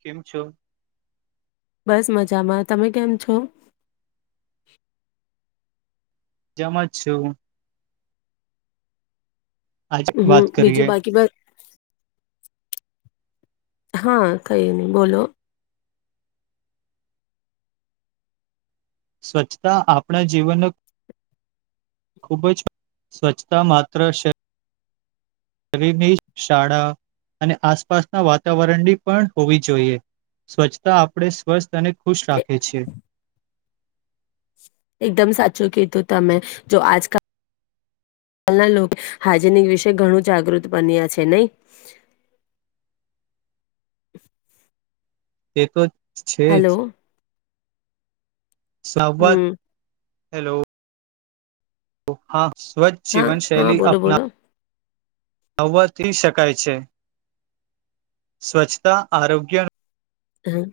કેમ છો બસ મજામાં તમે કેમ છો જમ જ છ આજે હમ વાત કરીએ બીજું બાકીમાં હા કઈ નહી બોલો સ્વચ્છતા આપણા જીવન ખૂબ જ સ્વચ્છતા માત્ર છે શાળા અને આસપાસના વાતાવરણની પણ હોવી જોઈએ સ્વચ્છતા આપણે સ્વસ્થ તને ખુશ એ- રાખે છે એકદમ સાચું કીધું તમે જો આજકાલના લોકો હાજીનિક વિશે ઘણું જાગૃત બન્યા છે નહી એક છે જ હલો સવત હમ હેલો ઓ હા સ્વચ્છ હા જીવન હા શૈલી બોલો અપના બોલો આવવાથી શકાય છે સ્વચ્છતા આરોગ્ય હમ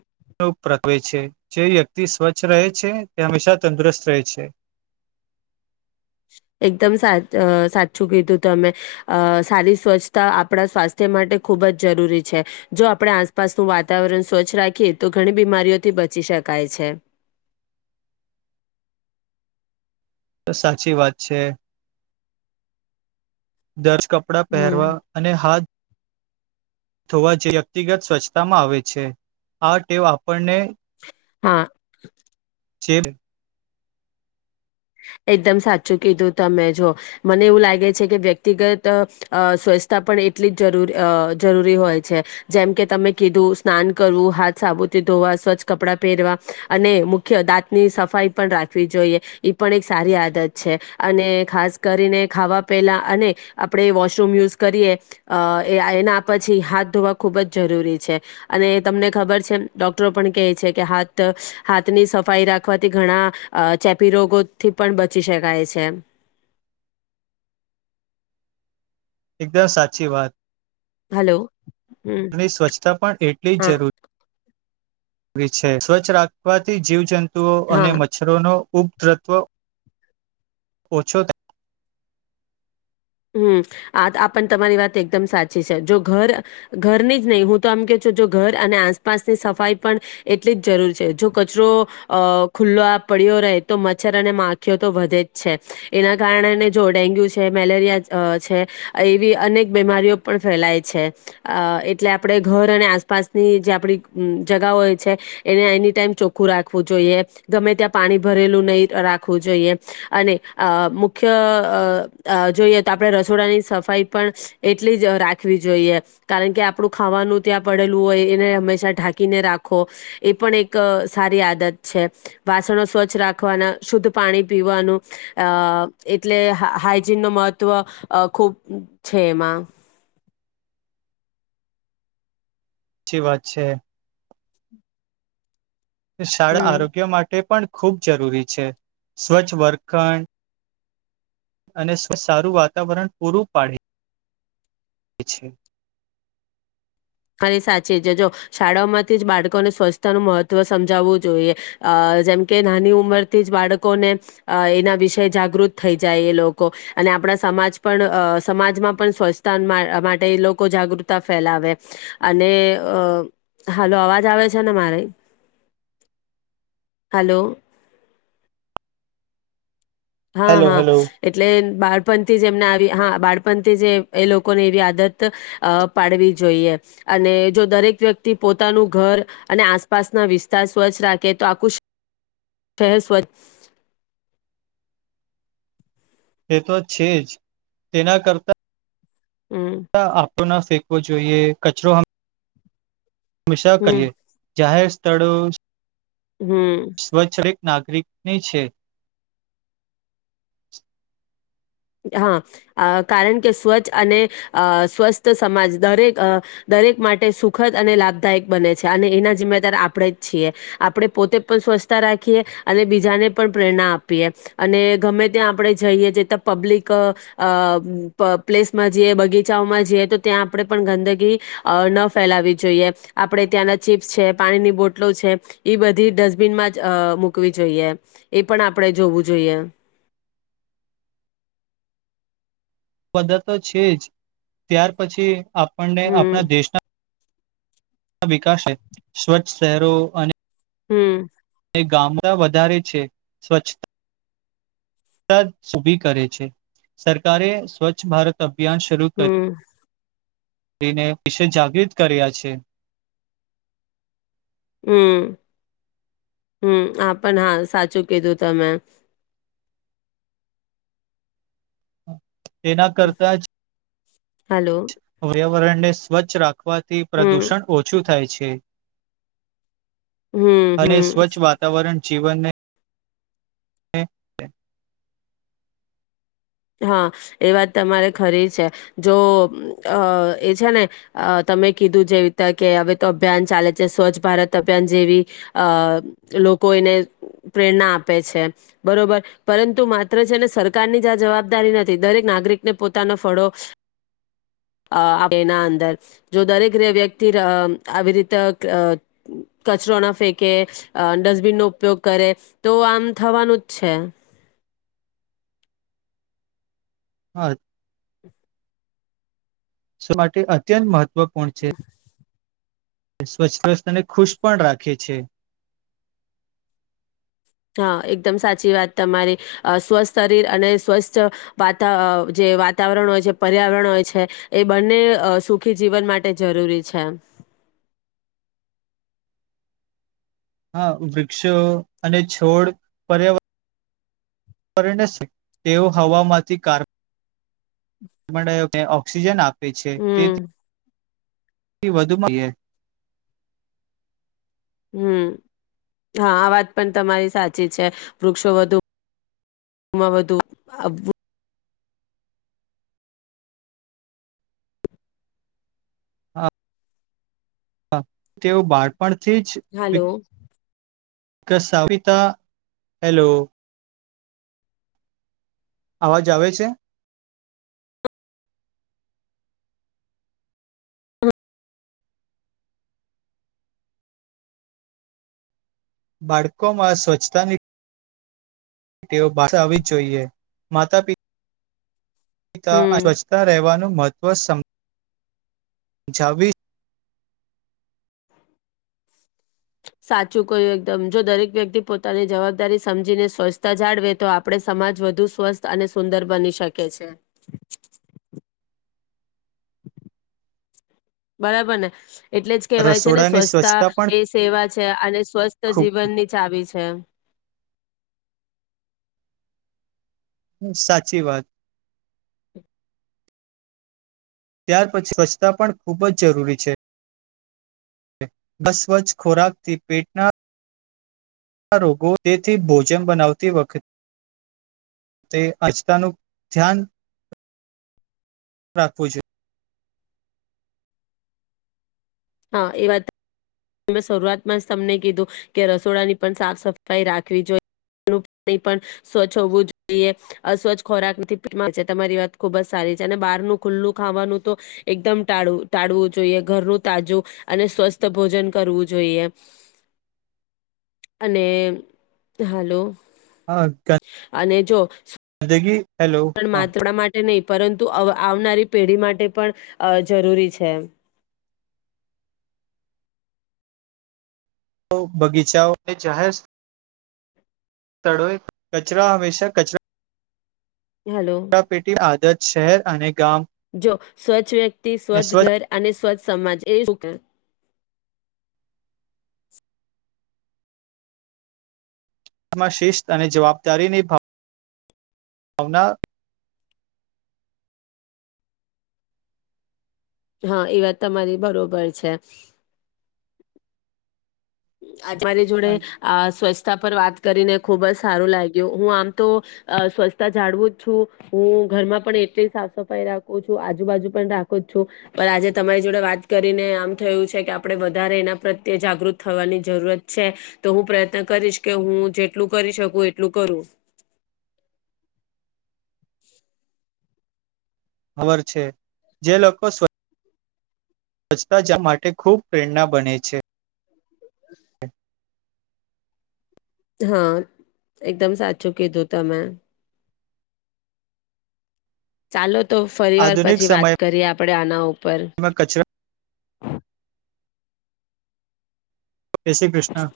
પ્રકવે છે જે વ્યક્તિ સ્વચ્છ રહે છે તે હંમેશા તંદુરસ્ત રહે છે એકદમ સા સાચું કીધું તમે અ સારી સ્વચ્છતા આપણા સ્વાસ્થ્ય માટે ખૂબ જ જરૂરી છે જો આપણે આસપાસનું વાતાવરણ સ્વચ્છ રાખીએ તો ઘણી બીમારીઓથી બચી શકાય છે તો સાચી વાત છે દર્શ કપડાં હમ પહેરવા અને હાથ થવા જે વ્યક્તિગત સ્વચ્છતામાં આવે છે આ ટેવ આપણને હા છેબ એકદમ સાચું કીધું તમે જો મને એવું લાગે છે કે વ્યક્તિગત અ સ્વચ્છતા પણ એટલી જ જરૂ અ જરૂરી હોય છે જેમ કે તમે કીધું સ્નાન કરવું હાથ સાબુથી ધોવા સ્વચ્છ કપડાં પહેરવા અને મુખ્ય દાંતની સફાઈ પણ રાખવી જોઈએ. પણ એક સારી આદત છે અને ખાસ કરીને ખાવા પહેલા અને આપણે વોશરૂમ યુઝ કરીએ અ એના પછી હાથ ધોવા ખૂબ જ જરૂરી છે. અને તમને ખબર છે ડોક્ટરો પણ કહે છે કે હાથ હાથની સફાઈ રાખવાથી ઘણા અ ચેપી રોગો થી પણ બચી શકાય છે. એકદમ સાચી વાત. હલો હમ અનેની સ્વચ્છતા પણ એટલી હા જ જરૂર વી છે. સ્વચ્છ રાખવાથી જીવ જંતુ ઈ હા અને મચ્છરોનો ઉપ તત્વ ઓછો થાય. હમ્મ આ પણ તમારી વાત એકદમ સાચી છે જો ઘર ઘરની જ નહી હું તો આમ કે છું જો ઘર અને આસપાસની સફાઈ પણ એટલી જ જરૂર છે જો કચરો અ ખુલ્લો પડ્યો રહે તો મચ્છર અને માખીઓ તો વધે જ છે એના કારણે જો ડેન્ગ્યુ છે, મેલેરિયા અ છે, એવી અનેક બીમારીઓ પણ ફેલાય છે. અ એટલે આપણે ઘર અને આસપાસની જે આપણી જગાઓ છે એને એની ટાઈમ ચોખ્ખું રાખવું જોઈએ ગમે ત્યાં પાણી ભરેલું નહીં રાખવું જોઈએ અને મુખ્ય અ જોઈએ. ત આપણે રસોડાની સફાઈ પણ એટલી જ રાખવી જોઈએ કારણ કે આપણું ખાવાનું ત્યાં પડેલું હોય એને હંમેશા ઢાંકીને રાખો એ પણ એક સારી આદત છે. વાસણો સ્વચ્છ રાખવાના શુદ્ધ પાણી પીવાનું અ એટલે હા હાઈજીનનું મહત્વ ત્વ ખૂબ છે એમાં. ચી વાત છે. શાળા હમ. આરોગ્ય માટે પણ ખૂબ જરૂરી છે સ્વચ્છ વર્ખણ અને સારું વાતાવરણ પૂરું પાડે. પછી અને સાચી જ જો શાળાઓમાંથી જ બાળકોને સ્વચ્છતાનું મહત્ત્વ સમજાવવું જોઈએ અ જેમ કે નાની ઉંમરથી જ બાળકોને એના વિશે જાગૃત થઈ જાય એ લોકો અને આપણા સમાજ પણ અ સમાજમાં પણ સ્વચ્છતા માટે એ લોકો જાગૃતતા ફેલાવે. અને અ હાલો અવાજ આવે છે ને મારે હલો. હા હેલો હા હેલો એટલે બાળપણથી જ એમને આવી હા બાળપણથી જે એ લોકોને એવી આદત અ પાડવી જોઈએ અને જો દરેક વ્યક્તિ પોતાનું ઘર અને આસપાસના વિસ્તાર સ્વચ્છ રાખે તો આખું શહેર સ્વચ્છ તે તો છે જ તેના કરતા હમ્મ. કરો ના ફેંકવો જોઈએ કચરો હ મેશા કહીએ જાહેર તડું હમ્મ. નાગરિકની છે. હા અ કારણ કે સ્વચ્છ અને અ સ્વસ્થ સમાજ દરેક દરેક માટે સુખદ અને લાભદાયક બને છે અને એના જિમ્મેદાર આપણે જ છીએ આપણે પોતે પણ સ્વચ્છતા રાખીએ અને બીજાને પણ પ્રેરણા આપીએ અને ગમે ત્યાં આપણે જઈએ પબ્લિક અ પ્લેસમાં જઈએ બગીચાઓમાં જઈએ તો ત્યાં આપણે પણ ગંદગી અ ન ફેલાવી જોઈએ આપણે ત્યાંના ચીપ્સ છે પાણીની બોટલો છે એ બધી ડસ્ટબિનમાં જ મૂકવી જોઈએ એ પણ આપણે જોવું જોઈએ. બધા તો છે જ ત્યાર પછી આપણને આપણા હમ દેશના વિકાસ સ્વચ્છ શહેરો અને હમ્મ. ગામડા વધારે છે સ્વચ તાજે ઉભી કરે છે સરકારે સ્વચ્છ ભારત અભ્યાસ શરૂ કર હમ તેને વિશે જાગૃત કર્યા છે. હમ્મ હમ્મ આપ પણ હા સાચું કીધું તમે. [unintelligible] તેના કરતા જ હલો. પર્યાવરણ ને સ્વચ્છ રાખ રાખવાથી હમ પ્રદુષણ ઓછું થાય છે. હમ, અને હમ. સ્વચ્છ જીવનને હ હા, એ વાત તમારે ખરી છે જો એ છે ને તમે કીધું જેવી રીતે કે હવે તો અભિયાન ચાલે છે, સ્વચ્છ ભારત અભિયાન જેવી અ લોકો એને પ્રેરણા આપે છે. બરોબર પરંતુ માત્ર છે. ને સરકારની જ આ જવાબ જવાબદારી નથી દરેક નાગરિકને પોતાનો ફળો આપ એના અંદર જો દરેક વ્યક્તિ આવી રીતે કચરો ના ફેંકે ડસ્ટબિન નો ઉપયોગ કરે તો આમ થવાનું જ છે. હા. શ માટે અત્યંત મહત્વ મહત્વપૂર્ણ છે. સ્વચ્છવસ્તને ખુશ પણ રાખે છે. હા, એકદમ સાચી વાત તમારી સ્વસ્થ શરીર અને સ્વસ્થ વાતા જે વાતાવરણ હોય છે, પર્યાવરણ હોય છે એ બંને સુખી જીવન માટે જરૂરી છે. હા વૃક્ષો અને છોડ પર્યાવરણ તેઓ હવામાંથી કાર્બન ડાયોક્સાઇડ ઓક્સિજન આપ છે. તે હમ થી થી વધુ મળએ હમ, હા આ વાત પણ તમારી સાચી છે. વૃક્ષો વધુમાં વધુ હા, તેવ બાળપણ હલો! કસાપિતા. હેલો! અવાજ આવે છે? બાળકોમાં સ્વચ્છતાની તેઓ પાડવી આવવી જ જોઈએ માતા પિતા હમ સ્વચ્છતા રહેવાનું મહત્વ મહત્વ સમજાવી સાચું કોઈ એકદમ જો દરેક વ્યક્તિ પોતાની જવાબદારી સમજીને સ્વચ્છતા જાળવે તો આપણે સમાજ વધુ સ્વસ્થ અને સુંદર બની શકે છે. બરાબર ને એટલે જ કેહેવાય છે ને રસોડાની સ્વચસ્છતા સ્વચ્છતા પણ એ સેવા છે અને સ્વસ્થ ખૂબ જીવન ની ચાવી છે. સાચી વાત. ત્યાર પછી સ્વચ્છતા પણ ખૂબ જ જરૂરી છે. સ્વચ્છ ખોરાકથી પેટના રોગો તેથી ભોજન બનાવતી વખતે તે અચતાનું ધ્યાન રાખવું જોઈએ. હા એ વાત શરૂઆતમાં જ તમને કીધું કે રસોડાની પણ સાફ સફાઈ રાખવી જોઈએ. પાણી પણ સ્વચ્છ હોવું જોઈએ અસ્વચ્છ ખોરાક માં તમારી વાત ખુબ જ સારી છે, અને બહારનું ખુલ્લું ખાવાનું તો એકદમ ટાળવું જોઈએ ઘરનું તાજું અને સ્વસ્થ ભોજન કરવું જોઈએ. અને હાલો! હા, ગંદગી. હેલો હા પણ [unintelligible] માટે નહીં પરંતુ અવ આવનારી પેઢી માટે પણ જરૂરી છે. તો બગીચાઓ એ જાહેર તળોએ કચરા, હંમેશા કચરા હાલો કચરાપેટી આદત શહેર અને ગામ જો સ્વચ્છ વ્યક્તિ તી ને સ્વચ્છ ઘર અને સ્વચ્છ સમાજ એ શું કે મા શિસ્ત અને જવાબદારીની ભાવના ભાવના હા એ વાત તમારી બરોબર છે અમારી જોડે અ સ્વસ્થ સ્તા પર વાત કરીને ખુબ જ સારું લાગ્યું હું આમ તો સ્વચ્છતા જાળવું જ છું હું ઘરમાં પણ એટલી સાફ સફાઈ રાખું છું આજુબાજુ પણ રાખું જ છું પણ આજે તમારી જોડે વાત કરીને આમ થયું છે કે આપડે વધારે એના પ્રત્યે જાગૃત થવાની જરૂરત છે તો હું પ્રયત્ન કરીશ કે હું જેટલું કરી શકું એટલું કરું [inaudible] છે જે લોકો સ્વ સ્વચતા જ માટે ખૂબ પ્રેરણા બને છે હ હા એકદમ સાચું કીધું તમે ચાલો તો ફરી વાર આધુનિક પછી વાત સમયમાં કરીએ આપણેે આના ઉપર [inaudible] કચરા જય શ્રી કૃષ્ણ